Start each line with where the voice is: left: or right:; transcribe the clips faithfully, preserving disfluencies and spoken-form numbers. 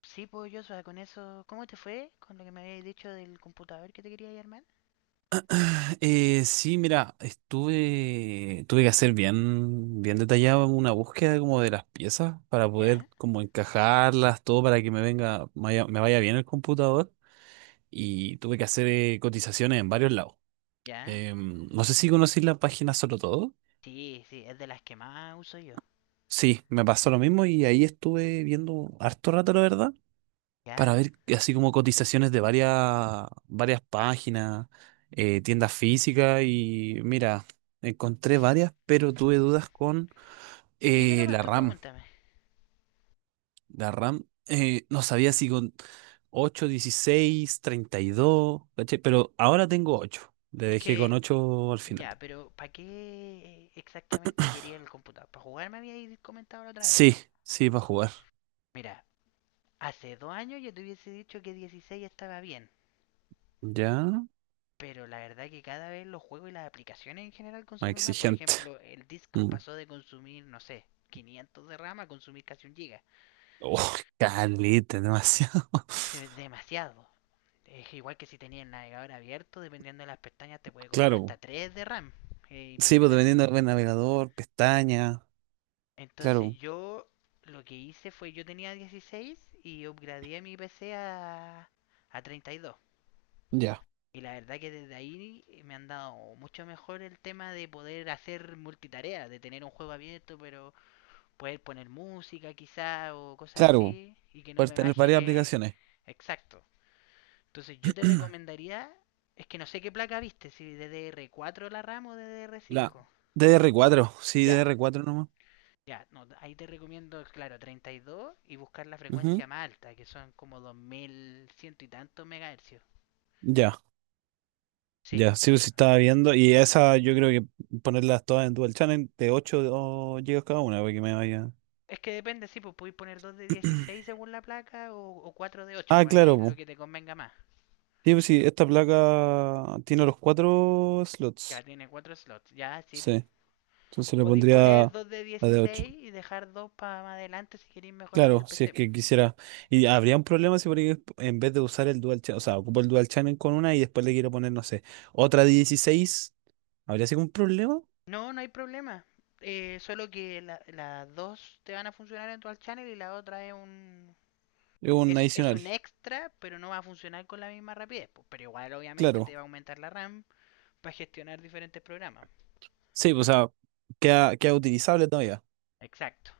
left: Sí, pues yo, o sea, con eso, ¿cómo te fue con lo que me habías dicho del computador que te quería armar?
right: Eh, sí, mira, estuve, tuve que hacer bien, bien detallado una búsqueda como de las piezas para poder
left: ¿Ya?
right: como encajarlas, todo para que me venga, vaya- me vaya bien el computador y tuve que hacer eh, cotizaciones en varios lados.
left: ¿Ya?
right: Em, no sé si conocís la página Solo Todo.
left: Sí, sí, es de las que más uso yo.
right: Sí, me pasó lo mismo y ahí estuve viendo harto rato, la verdad.
left: ¿Ya?
right: Para ver así como cotizaciones de varias, varias páginas, eh, tiendas físicas y mira, encontré varias, pero tuve dudas con
left: Dime
right: eh,
left: nomás
right: la
left: tú,
right: RAM.
left: pregúntame.
right: La RAM, eh, no sabía si con ocho, dieciséis, treinta y dos, ¿cachai? Pero ahora tengo ocho Le
left: Es
right: Dejé con
left: que,
right: ocho al final.
left: ya, pero ¿para qué exactamente quería el computador? ¿Para jugar me habías comentado la otra vez, o
right: Sí,
left: no?
right: sí, para jugar.
left: Mira, hace dos años yo te hubiese dicho que dieciséis estaba bien.
right: Ya,
left: Pero la verdad que cada vez los juegos y las aplicaciones en general
right: más
left: consumen más. Por
right: exigente.
left: ejemplo, el Discord
right: Mm.
left: pasó de consumir, no sé, quinientos de RAM a consumir casi un giga.
right: Oh, caleta, demasiado.
left: Es demasiado. Es igual que si tenías el navegador abierto, dependiendo de las pestañas, te puede comer
right: Claro,
left: hasta
right: po.
left: tres de RAM. Es
right: Sí, pues dependiendo
left: impresionante.
right: del navegador, pestaña.
left: Entonces
right: Claro,
left: yo lo que hice fue, yo tenía dieciséis y upgradeé mi P C a, a treinta y dos. Y dos.
right: ya.
left: Y la verdad que desde ahí me han dado mucho mejor el tema de poder hacer multitarea, de tener un juego abierto, pero poder poner música quizá o cosas
right: Claro,
left: así y que no
right: puedes
left: me
right: tener varias
left: baje,
right: aplicaciones.
left: exacto. Entonces yo te recomendaría, es que no sé qué placa viste, si D D R cuatro la RAM o
right: La
left: D D R cinco.
right: D D R cuatro, sí,
left: Ya,
right: D D R cuatro nomás.
left: ya, no, ahí te recomiendo, claro, treinta y dos y dos y buscar la
right: Ujú.
left: frecuencia más alta, que son como dos mil cien y tantos megahercios.
right: Ya,
left: Sí,
right: ya, sí, sí estaba viendo. Y esa yo creo que ponerlas todas en Dual Channel de ocho o gigabytes cada una para que me vaya.
left: es que depende, sí, pues podéis poner dos de dieciséis según la placa o, o cuatro de ocho,
right: Ah,
left: pues ahí
right: claro,
left: es lo
right: po.
left: que te convenga más.
right: Sí, pues sí, esta placa tiene los cuatro
left: Ya
right: slots.
left: tiene cuatro slots, ya, sí, pues.
right: Sí, entonces le
left: Podéis poner
right: pondría
left: dos de
right: la de ocho.
left: dieciséis y dejar dos para más adelante si queréis mejorar el
right: Claro, si es
left: P C, pues.
right: que quisiera. Y habría un problema si por ahí en vez de usar el dual channel, o sea, ocupo el dual channel con una y después le quiero poner, no sé, otra de dieciséis. ¿Habría sido un problema?
left: No, no hay problema. Eh, solo que la- las dos te van a funcionar en Dual Channel y la otra es un,
right: Es Un
left: es, es
right: adicional,
left: un extra, pero no va a funcionar con la misma rapidez, po. Pero igual obviamente te
right: claro.
left: va a aumentar la RAM para gestionar diferentes programas.
right: Sí, pues, o sea, queda, queda utilizable todavía.
left: Exacto.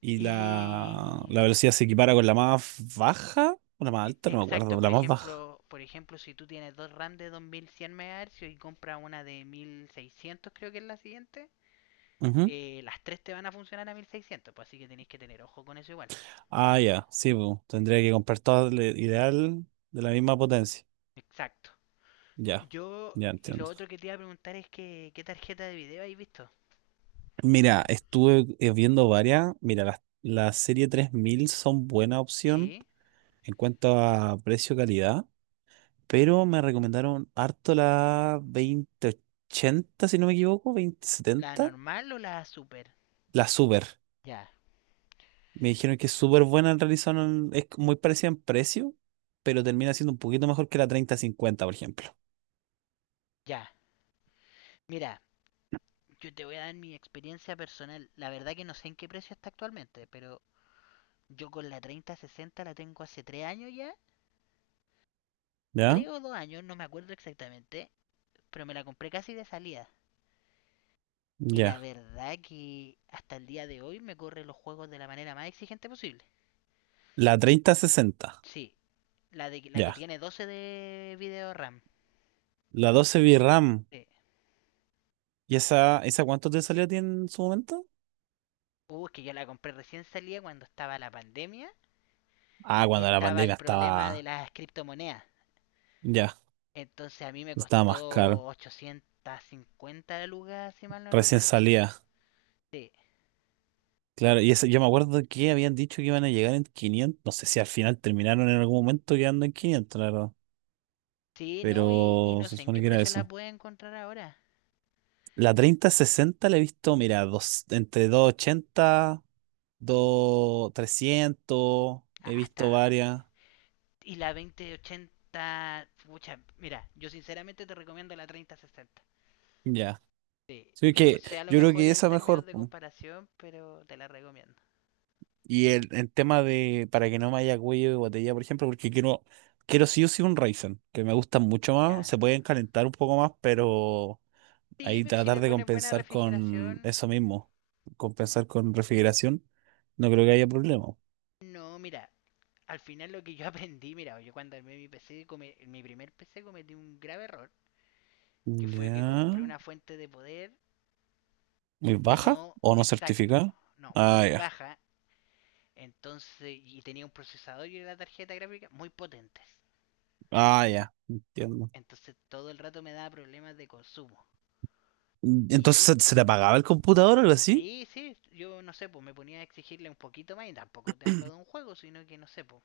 right: Y la, la
left: Y
right: velocidad se equipara con la más baja o la más
left: e-
right: alta, no me
left: exacto,
right: acuerdo,
left: por
right: la más
left: ejemplo,
right: baja.
left: por ejemplo, si tú tienes dos RAM de dos mil cien MHz y compras una de mil seiscientos, creo que es la siguiente,
right: Ujú.
left: eh, las tres te van a funcionar a mil seiscientos, pues así que tenéis que tener ojo con eso igual.
right: Ah, ya, sí, pues, tendría que comprar todas, le- ideal de la misma potencia.
left: Exacto.
right: Ya,
left: Yo,
right: ya
left: y lo
right: entiendo.
left: otro que te iba a preguntar es que, ¿qué tarjeta de video habéis visto?
right: Mira, estuve eh, viendo varias. Mira, las, la serie tres mil son buena opción
left: ¿Sí?
right: en cuanto a precio-calidad, pero me recomendaron harto la veinte ochenta, si no me equivoco, veinte
left: ¿La
right: setenta,
left: normal o la super?
right: la Super.
left: Ya,
right: Me dijeron que es súper buena, en realidad son- es muy parecida en precio, pero termina siendo un poquito mejor que la treinta cincuenta, por ejemplo.
left: ya. Mira, yo te voy a dar mi experiencia personal. La verdad que no sé en qué precio está actualmente, pero yo con la treinta sesenta la tengo hace tres años ya.
right: ¿Ya?
left: Tres o dos años, no me acuerdo exactamente, pero me la compré casi de salida. Y la
right: Ya.
left: verdad que hasta el día de hoy me corre los juegos de la manera más exigente posible.
right: La treinta sesenta,
left: Sí, la, de, la que
right: ya.
left: tiene doce de video RAM.
right: La doce VRAM.
left: Sí.
right: ¿Y esa, esa cuánto te salió a ti en su momento?
left: Uh, que yo la compré recién salía cuando estaba la pandemia
right: Ah,
left: y
right: cuando la
left: estaba el
right: pandemia
left: problema de
right: estaba
left: las criptomonedas.
right: Ya,
left: Entonces a mí me
right: estaba más
left: costó
right: caro.
left: ochocientas cincuenta lucas, si mal no
right: Recién
left: recuerdo.
right: salía.
left: Sí,
right: Claro, y ese- yo me acuerdo que habían dicho que iban a llegar en quinientos. No sé si al final terminaron en algún momento quedando en quinientos, la verdad.
left: sí, no, y, y
right: Pero
left: no
right: se
left: sé en
right: supone
left: qué
right: que era
left: precio la
right: eso.
left: puede encontrar ahora.
right: La treinta sesenta la he visto, mira, dos, entre doscientos ochenta dos trescientos. He
left: Ah,
right: visto
left: está.
right: varias.
left: Y la veinte ochenta, pucha, mira, yo sinceramente te recomiendo la treinta sesenta.
right: Ya.
left: Sí,
right: Sí,
left: yo no
right: que
left: sé, a lo
right: yo creo
left: mejor
right: que
left: en
right: esa
left: términos
right: mejor.
left: de comparación, pero te la recomiendo.
right: Y el, el tema de para que no me haya cuello de botella, por ejemplo, porque quiero, quiero sí o sí un Ryzen, que me gustan mucho más,
left: Ya.
right: se pueden calentar un poco más, pero
left: Sí,
right: ahí
left: pero si
right: tratar
left: le
right: de
left: pones buena
right: compensar con
left: refrigeración,
right: eso mismo, compensar con refrigeración, no creo que haya problema.
left: no, mira, al final lo que yo aprendí, mira, yo cuando armé mi P C, come- mi primer P C cometí un grave error, que fue que compré
right: Ya.
left: una fuente de poder
right: ¿Muy
left: que no,
right: baja o no
left: exacto,
right: certificada?
left: no,
right: Ah,
left: muy
right: ya.
left: baja, entonces, y tenía un procesador y una tarjeta gráfica muy potentes.
right: Ah, ya. Entiendo.
left: Entonces todo el rato me daba problemas de consumo.
right: Entonces,
left: Y,
right: ¿se, se te apagaba el computador o algo así?
left: y sí, yo no sé, pues me ponía a exigirle un poquito más, y tampoco te hablo de un juego, sino que no sé, pues,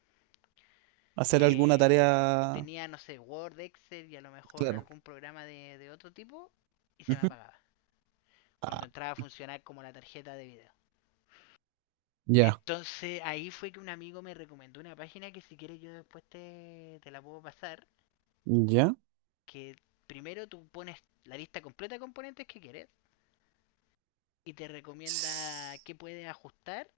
right: ¿Hacer alguna
left: eh,
right: tarea?
left: tenía, no sé, Word, Excel y a lo mejor
right: Claro.
left: algún programa de, de otro tipo y se me
right: Ujú.
left: apagaba.
right: Ah,
left: Cuando entraba a funcionar como la tarjeta de video.
right: ya.
left: Entonces ahí fue que un amigo me recomendó una página que si quieres yo después te, te la puedo pasar,
right: Ya.
left: que primero tú pones la lista completa de componentes que quieres y te recomienda qué puedes ajustar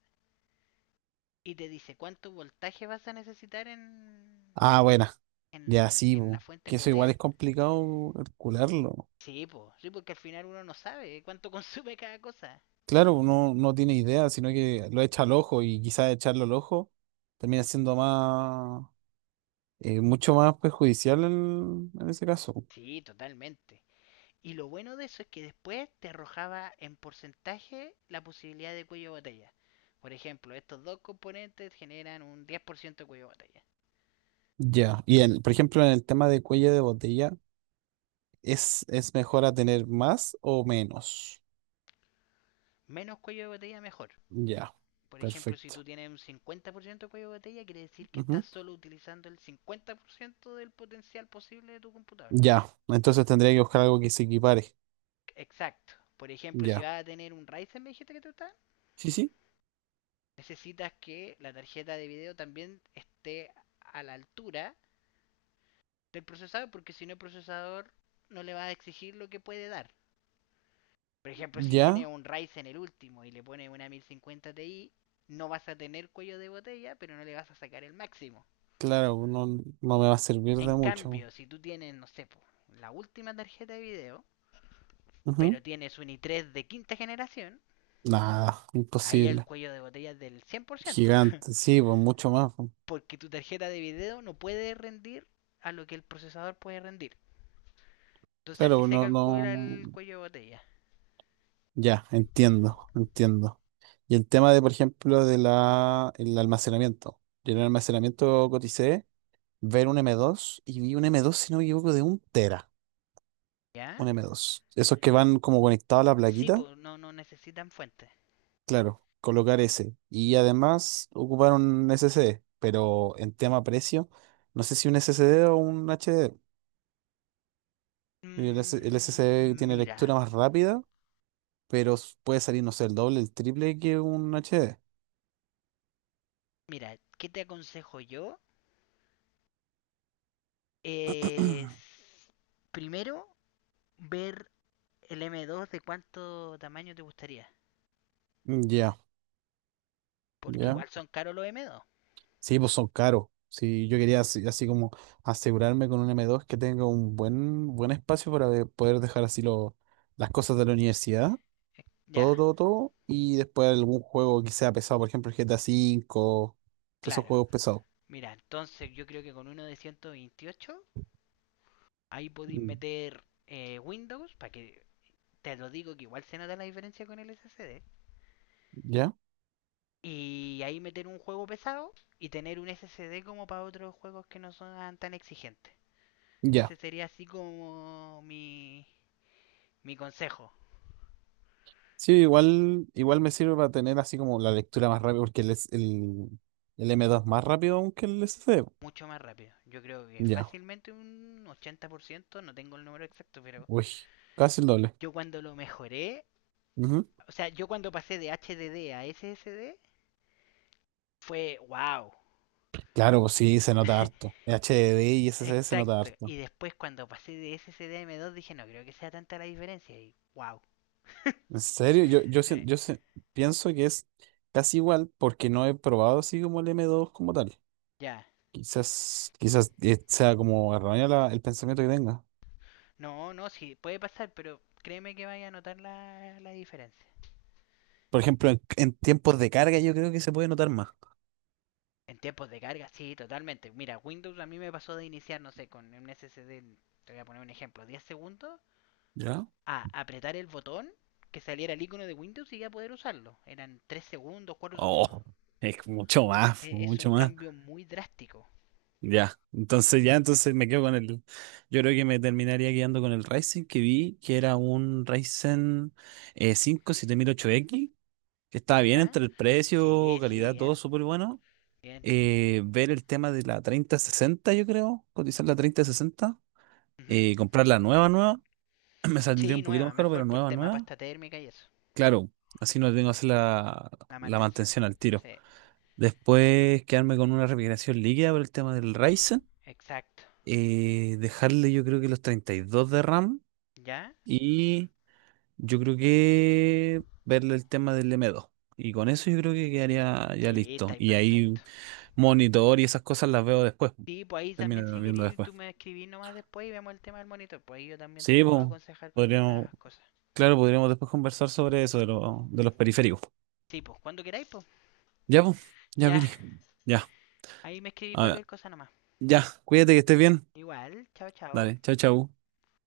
left: y te dice cuánto voltaje vas a necesitar en,
right: Ah, buena.
left: en,
right: Ya
left: en-
right: sí,
left: en la
right: bu.
left: fuente
right: Que eso igual
left: poder.
right: es complicado calcularlo.
left: Sí, po, sí, porque al final uno no sabe cuánto consume cada cosa.
right: Claro, uno no tiene idea, sino que lo echa al ojo y quizás echarlo al ojo termina siendo más, eh, mucho más perjudicial en, en ese caso.
left: Sí, totalmente. Y lo bueno de eso es que después te arrojaba en porcentaje la posibilidad de cuello de botella. Por ejemplo, estos dos componentes generan un diez por ciento de cuello de botella.
right: Ya. Y en, por ejemplo, en el tema de cuello de botella, ¿es, es mejor a tener más o menos?
left: Menos cuello de botella, mejor.
right: Ya.
left: Por ejemplo, si
right: Perfecto.
left: tú tienes un cincuenta por ciento de cuello de botella, quiere decir que
right: Ujú.
left: estás solo utilizando el cincuenta por ciento del potencial posible de tu computador.
right: Ya. Entonces tendría que buscar algo que se equipare.
left: Exacto. Por ejemplo, si
right: Ya.
left: vas a tener un Ryzen, me dijiste que te gusta,
right: Sí, sí.
left: necesitas que la tarjeta de video también esté a la altura del procesador, porque si no el procesador no le va a exigir lo que puede dar. Por ejemplo, si tiene
right: Ya.
left: un Ryzen el último y le pone una mil cincuenta Ti, no vas a tener cuello de botella, pero no le vas a sacar el máximo.
right: Claro, no, no me va a servir
left: En
right: de mucho.
left: cambio, si tú tienes, no sé, po, la última tarjeta de video,
right: Ujú.
left: pero tienes un i tres de quinta generación,
right: Nada,
left: ahí el
right: imposible.
left: cuello de botella es del cien por ciento,
right: Gigante, sí, pues mucho más. pues.
left: porque tu tarjeta de video no puede rendir a lo que el procesador puede rendir. Entonces
right: Claro,
left: así
right: pues,
left: se
right: no,
left: calcula
right: no.
left: el cuello de botella,
right: Ya, entiendo, entiendo. Y el tema de, por ejemplo, de la, el almacenamiento. Yo en el almacenamiento coticé ver un m dos y vi un m dos, si no me equivoco, de un tera.
left: ¿ya?
right: Un m dos. Esos que van como conectados a la
left: Sí,
right: plaquita,
left: pues no, no necesitan fuentes.
right: claro, colocar ese. Y además ocupar un s s d, pero en tema precio, no sé si un s s d o un H D. Y El, S el S SSD
left: Mm,
right: tiene
left: mira,
right: lectura más rápida, pero s- puede salir, no sé, el doble, el triple que un H D.
left: mira, ¿qué te aconsejo yo? Es primero ver el M dos de cuánto tamaño te gustaría.
right: Mm, ya,
left: Porque
right: ya.
left: igual son caros los M dos.
right: Sí, pues son caros. Si yo quería así, así como asegurarme con un m dos que tenga un buen, buen espacio para de- poder dejar así lo, las cosas de la universidad,
left: Eh, Ya,
right: todo, todo, todo, y después algún juego que sea pesado, por ejemplo el G T A cinco. Todos esos
left: claro.
right: juegos pesados.
left: Mira, entonces yo creo que con uno de ciento veintiocho ahí podéis
right: Mm.
left: meter eh, Windows, para que te lo digo que igual se nota la diferencia con el S S D.
right: ¿Ya?
left: Y ahí meter un juego pesado y tener un S S D como para otros juegos que no son tan exigentes. Ese
right: Ya.
left: sería así como mi, mi consejo.
right: Sí, igual, igual me sirve para tener así como la lectura más rápida, porque el, S- el, el m dos es más rápido aún que el S d.
left: Mucho más rápido. Yo creo que
right: Ya,
left: fácilmente un ochenta por ciento, no tengo el número exacto, pero
right: uy, casi el doble.
left: yo cuando lo mejoré,
right: Ujú.
left: o sea, yo cuando pasé de H D D a S S D, fue wow.
right: Claro, pues sí, se nota harto. H D D y S S D se nota
left: Exacto.
right: harto.
left: Y después cuando pasé de S S D a M dos dije, no creo que sea tanta la diferencia. Y wow.
right: En serio, yo, yo, sien- yo se- pienso que es casi igual porque no he probado así como el m dos como tal.
left: Ya.
right: Quizás, quizás eh, sea como erróneo la- el pensamiento que tenga.
left: No, no, sí, puede pasar, pero créeme que vaya a notar la, la diferencia.
right: Por ejemplo, en, en tiempos de carga yo creo que se puede notar más.
left: En tiempos de carga, sí, totalmente. Mira, Windows a mí me pasó de iniciar, no sé, con un S S D, te voy a poner un ejemplo, diez segundos,
right: ¿Ya?
left: a apretar el botón que saliera el icono de Windows y ya poder usarlo. Eran tres segundos, cuatro segundos.
right: Oh, es mucho más,
left: E- Es un
right: mucho más.
left: cambio muy drástico.
right: Ya, entonces ya, entonces me quedo con el. Yo creo que me terminaría quedando con el Ryzen que vi, que era un Ryzen eh, cinco siete mil ocho x, que estaba bien
left: ¿Ya?
right: entre el precio,
left: Sí, sí,
right: calidad, todo
left: bien,
right: súper bueno.
left: bien.
right: Eh, ver el tema de la treinta sesenta yo creo, cotizar la treinta sesenta,
left: Ujú.
right: eh, comprar la nueva, nueva, me saldría
left: Sí,
right: un poquito
left: nueva,
right: más caro,
left: mejor
right: pero
left: por
right: nueva,
left: tema
right: nueva.
left: pasta térmica y eso.
right: Claro, así no tengo que hacer la,
left: La
right: la
left: mantención.
right: mantención al tiro.
left: Sí,
right: Después quedarme con una refrigeración líquida por el tema del Ryzen.
left: exacto.
right: Eh, dejarle yo creo que los treinta y dos de RAM
left: ¿Ya?
right: y yo creo que verle el tema del m dos. Y con eso yo creo que quedaría ya
left: Sí,
right: listo.
left: está ahí
right: Y ahí
left: perfecto.
right: monitor y esas cosas las veo después.
left: Sí, pues ahí también
right: Termino
left: si
right: viendo
left: querís,
right: después.
left: tú me escribís nomás después y vemos el tema del monitor. Pues ahí yo también te
right: Sí,
left: puedo
right: pues,
left: aconsejar con
right: podríamos,
left: algunas cosas.
right: claro, podríamos después conversar sobre eso de, lo- de los periféricos.
left: Sí, pues cuando queráis, pues
right: Ya, pues, ya,
left: ya.
right: Viri. Ya,
left: Ahí me escribís
right: a ver,
left: cualquier cosa nomás.
right: ya, cuídate que estés bien.
left: Igual, chao, chao.
right: Dale, chao, chao.